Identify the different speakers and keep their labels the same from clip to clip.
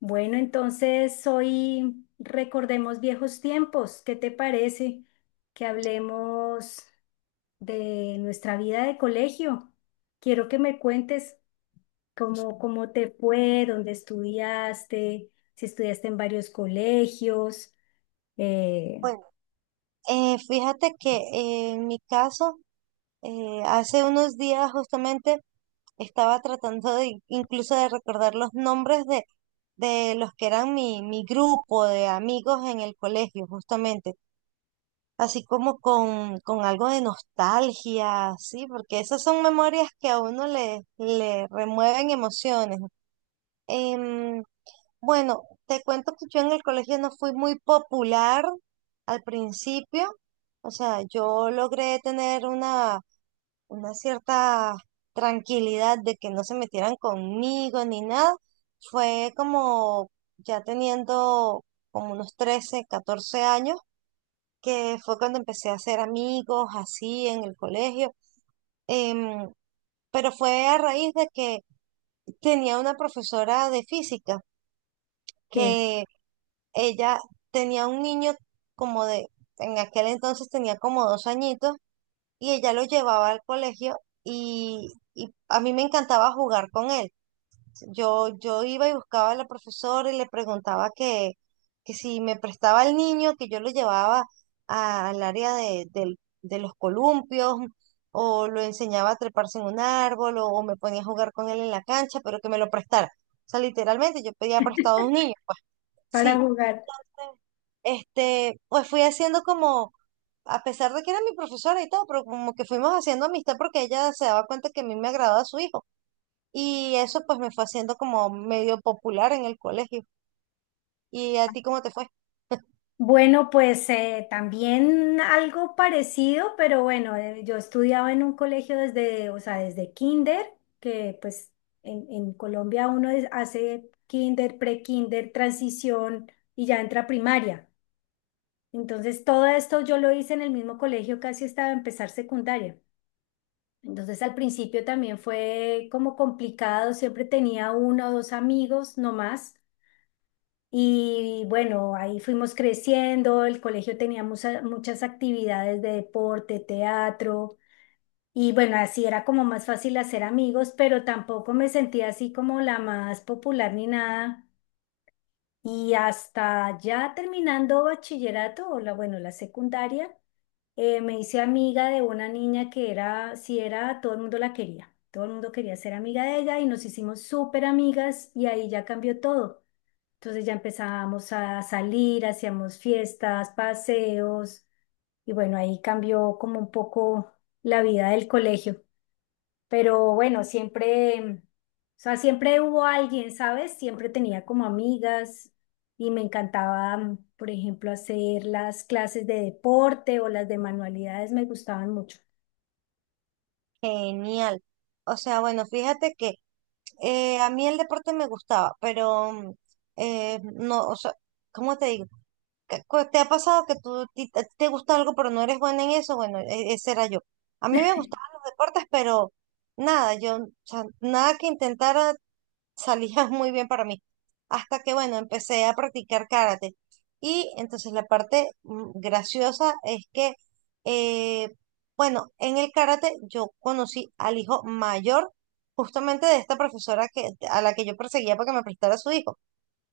Speaker 1: Bueno, entonces hoy recordemos viejos tiempos. ¿Qué te parece que hablemos de nuestra vida de colegio? Quiero que me cuentes cómo te fue, dónde estudiaste, si estudiaste en varios colegios, eh,
Speaker 2: Bueno, fíjate que en mi caso, hace unos días justamente estaba tratando de incluso de recordar los nombres de los que eran mi grupo de amigos en el colegio, justamente, así como con algo de nostalgia, sí, porque esas son memorias que a uno le remueven emociones. Em, Bueno, te cuento que yo en el colegio no fui muy popular al principio. O sea, yo logré tener una cierta tranquilidad de que no se metieran conmigo ni nada. Fue como ya teniendo como unos 13, 14 años, que fue cuando empecé a hacer amigos así en el colegio. Em, pero fue a raíz de que tenía una profesora de física.
Speaker 1: sí,
Speaker 2: Que Ella tenía un niño como de, en aquel entonces tenía como 2 añitos y ella lo llevaba al colegio y a mí me encantaba jugar con él. Yo iba y buscaba a la profesora y le preguntaba que si me prestaba el niño, que yo lo llevaba al área de los columpios o lo enseñaba a treparse en un árbol o me ponía a jugar con él en la cancha, pero que me lo prestara. O sea, literalmente yo pedía prestado a un niño, pues.
Speaker 1: para
Speaker 2: Sí.
Speaker 1: jugar.
Speaker 2: Pues fui haciendo como, a pesar de que era mi profesora y todo, pero como que fuimos haciendo amistad porque ella se daba cuenta que a mí me agradaba su hijo. Y eso pues me fue haciendo como medio popular en el colegio. ¿Y a ti cómo te fue?
Speaker 1: Bueno, pues también algo parecido, pero bueno, yo estudiaba en un colegio desde, o sea, desde kinder, que pues en Colombia hace kinder, pre-kinder, transición y ya entra a primaria. Entonces todo esto yo lo hice en el mismo colegio casi hasta empezar secundaria. Entonces al principio también fue como complicado, siempre tenía uno o dos amigos, no más. Y bueno, ahí fuimos creciendo, el colegio tenía muchas actividades de deporte, teatro, y bueno, así era como más fácil hacer amigos, pero tampoco me sentía así como la más popular ni nada. Y hasta ya terminando bachillerato, o la, bueno, la secundaria, me hice amiga de una niña que era, si era, todo el mundo la quería, todo el mundo quería ser amiga de ella y nos hicimos súper amigas y ahí ya cambió todo. Entonces ya empezábamos a salir, hacíamos fiestas, paseos y bueno, ahí cambió como un poco la vida del colegio. Pero bueno, siempre, o sea, siempre hubo alguien, ¿sabes? Siempre tenía como amigas y me encantaba, por ejemplo, hacer las clases de deporte o las de manualidades, me gustaban mucho.
Speaker 2: Genial. O sea, bueno, fíjate que a mí el deporte me gustaba, pero no, o sea, ¿cómo te digo? ¿Te ha pasado que a ti te gusta algo pero no eres buena en eso? Bueno, ese era yo. A mí me gustaban los deportes, pero nada, yo, o sea, nada que intentara salía muy bien para mí. Hasta que, bueno, empecé a practicar karate. Y entonces la parte graciosa es que, eh, bueno, en el karate yo conocí al hijo mayor justamente de esta profesora que, a la que yo perseguía para que me prestara a su hijo.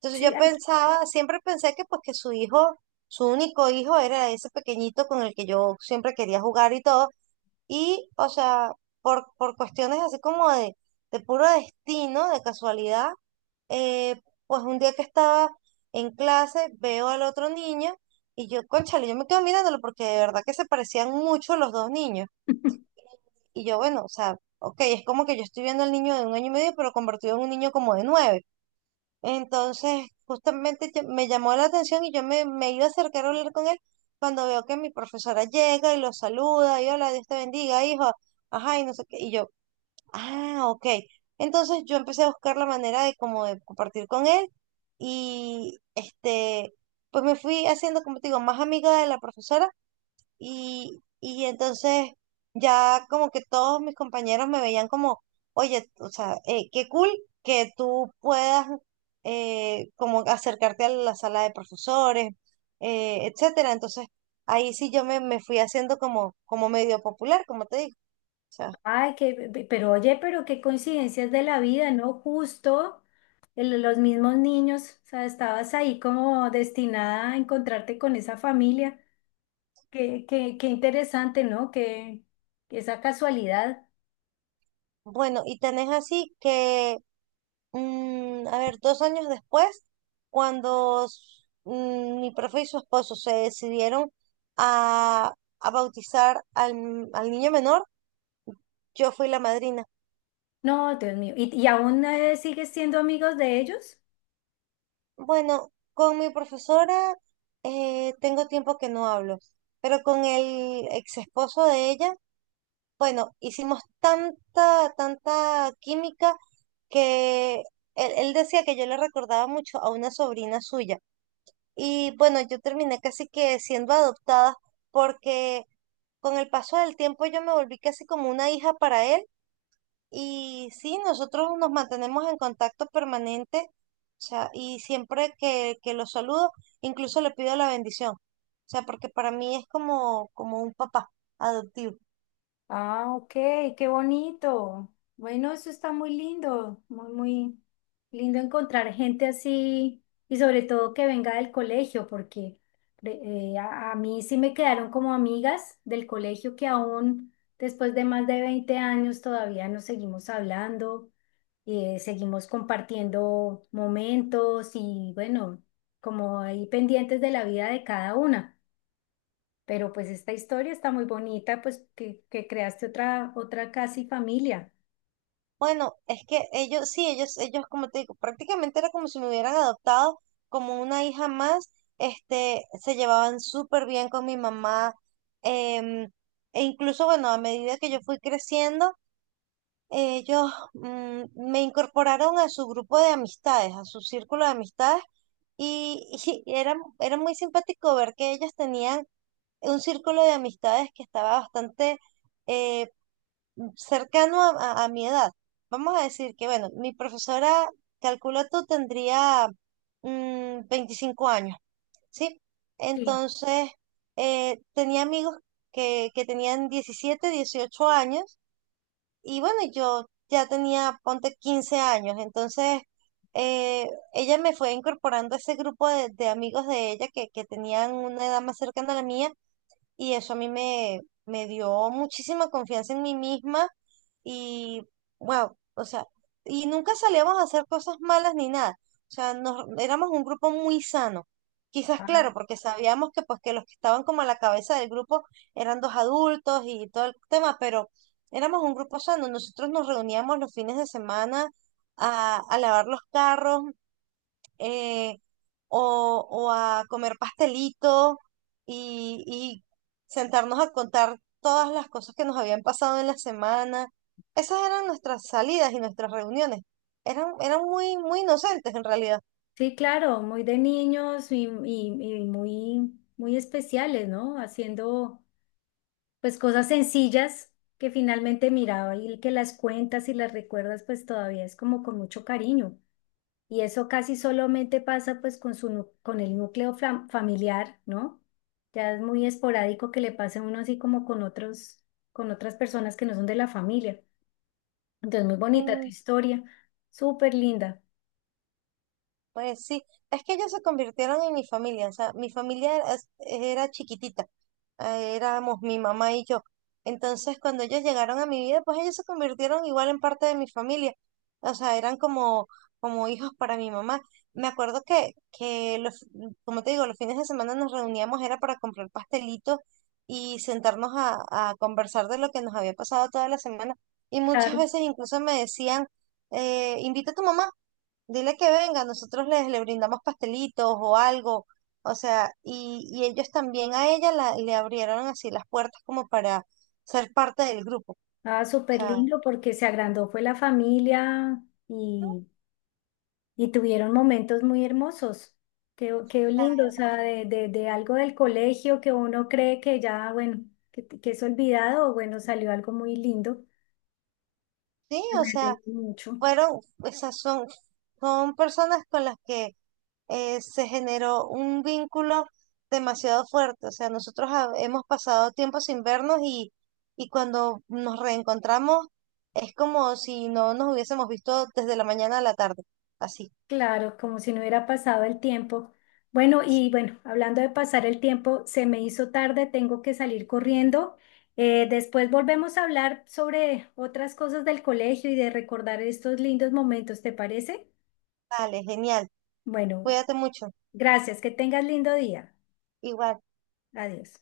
Speaker 2: Entonces
Speaker 1: Sí,
Speaker 2: yo
Speaker 1: ay,
Speaker 2: pensaba, siempre pensé que pues que su hijo, su único hijo era ese pequeñito con el que yo siempre quería jugar y todo. Y, o sea, por cuestiones así como de puro destino, de casualidad, eh, pues un día que estaba en clase, veo al otro niño y yo, cónchale, yo me quedo mirándolo porque de verdad que se parecían mucho los dos niños. Y yo, bueno, o sea, ok, es como que yo estoy viendo al niño de un año y medio, pero convertido en un niño como de 9. Entonces, justamente me llamó la atención y yo me iba a acercar a hablar con él cuando veo que mi profesora llega y lo saluda y hola, Dios te bendiga, hijo. Ajá, y no sé qué. Y yo, ah, ok. Entonces yo empecé a buscar la manera de como de compartir con él y pues me fui haciendo, como te digo, más amiga de la profesora y entonces ya como que todos mis compañeros me veían como, oye, o sea, qué cool que tú puedas como acercarte a la sala de profesores, etcétera. Entonces ahí sí yo me fui haciendo como medio popular, como te digo. O sea,
Speaker 1: Ay, que, pero oye, pero qué coincidencias de la vida, ¿no? Justo los mismos niños, o sea, estabas ahí como destinada a encontrarte con esa familia. Qué interesante, ¿no? Que esa casualidad.
Speaker 2: bueno, y tenés así que a ver, 2 años después, cuando mi profe y su esposo se decidieron a, a bautizar al niño menor, yo fui la madrina.
Speaker 1: No, Dios mío. Y aún sigues siendo amigos de ellos?
Speaker 2: Bueno, con mi profesora tengo tiempo que no hablo, pero con el ex esposo de ella, bueno, hicimos tanta, tanta química que él decía que yo le recordaba mucho a una sobrina suya. Y bueno, yo terminé casi que siendo adoptada porque con el paso del tiempo yo me volví casi como una hija para él y sí, nosotros nos mantenemos en contacto permanente, o sea, y siempre que lo saludo, incluso le pido la bendición, o sea, porque para mí es como, un papá adoptivo.
Speaker 1: Ah, ok, qué bonito. Bueno, eso está muy lindo, muy lindo encontrar gente así y sobre todo que venga del colegio, porque a mí sí me quedaron como amigas del colegio que aún después de más de 20 años todavía nos seguimos hablando, seguimos compartiendo momentos y bueno, como ahí pendientes de la vida de cada una. Pero pues esta historia está muy bonita, pues que creaste otra, otra casi familia.
Speaker 2: Bueno, es que ellos, sí, ellos, como te digo, prácticamente era como si me hubieran adoptado como una hija más, se llevaban súper bien con mi mamá, em, e incluso, bueno, a medida que yo fui creciendo, ellos, me incorporaron a su grupo de amistades, a su círculo de amistades, y, y era muy simpático ver que ellos tenían un círculo de amistades que estaba bastante, eh, cercano a mi edad. Vamos a decir que, bueno, mi profesora, calculo tú, tendría 25 años, ¿sí?
Speaker 1: Sí.
Speaker 2: Entonces, tenía amigos que tenían 17, 18 años y bueno, yo ya tenía, ponte 15 años, entonces. Eh, ella me fue incorporando a ese grupo de amigos de ella que tenían una edad más cercana a la mía y eso a mí me dio muchísima confianza en mí misma y, wow, o sea, y nunca salíamos a hacer cosas malas ni nada. O sea, nos, éramos un grupo muy sano. Quizás,
Speaker 1: Ah,
Speaker 2: claro, porque sabíamos que, pues, que los que estaban como a la cabeza del grupo eran dos adultos y todo el tema, pero éramos un grupo sano. Nosotros nos reuníamos los fines de semana a lavar los carros, eh, o a comer pastelito y sentarnos a contar todas las cosas que nos habían pasado en la semana. Esas eran nuestras salidas y nuestras reuniones. Eran muy, muy inocentes en realidad.
Speaker 1: sí, claro, muy de niños y, y muy, muy especiales, ¿no? Haciendo pues cosas sencillas que finalmente miraba y que las cuentas y las recuerdas pues todavía es como con mucho cariño. Y eso casi solamente pasa pues con su, con el núcleo familiar, ¿no? Ya es muy esporádico que le pase a uno así como con otros, con otras personas que no son de la familia. Entonces, muy bonita tu
Speaker 2: Mm,
Speaker 1: historia, súper linda.
Speaker 2: Pues sí, es que ellos se convirtieron en mi familia, o sea, mi familia era chiquitita, éramos mi mamá y yo. Entonces, cuando ellos llegaron a mi vida, pues ellos se convirtieron igual en parte de mi familia, o sea, eran como, hijos para mi mamá. Me acuerdo que los, como te digo, los fines de semana nos reuníamos, era para comprar pastelitos y sentarnos a conversar de lo que nos había pasado toda la semana. Y muchas
Speaker 1: Claro,
Speaker 2: veces incluso me decían, invita a tu mamá. Dile que venga, nosotros les le brindamos pastelitos o algo, o sea, y ellos también a ella la, le abrieron así las puertas como para ser parte del grupo.
Speaker 1: ah,
Speaker 2: O
Speaker 1: súper
Speaker 2: sea,
Speaker 1: lindo porque se agrandó fue la familia y, y tuvieron momentos muy hermosos. Qué, qué lindo, o sea, de algo del colegio que uno cree que ya, bueno, que es olvidado, bueno, salió algo muy lindo.
Speaker 2: sí,
Speaker 1: Me
Speaker 2: o sea,
Speaker 1: alegro mucho.
Speaker 2: fueron, esas son personas con las que se generó un vínculo demasiado fuerte. O sea, nosotros hemos pasado tiempo sin vernos y cuando nos reencontramos es como si no nos hubiésemos visto desde la mañana a la tarde, así.
Speaker 1: Claro, como si no hubiera pasado el tiempo. Bueno, y bueno, hablando de pasar el tiempo, se me hizo tarde, tengo que salir corriendo. Después volvemos a hablar sobre otras cosas del colegio y de recordar estos lindos momentos, ¿te parece?
Speaker 2: Vale, genial.
Speaker 1: Bueno,
Speaker 2: Cuídate mucho.
Speaker 1: gracias, que tengas lindo día.
Speaker 2: Igual.
Speaker 1: Adiós.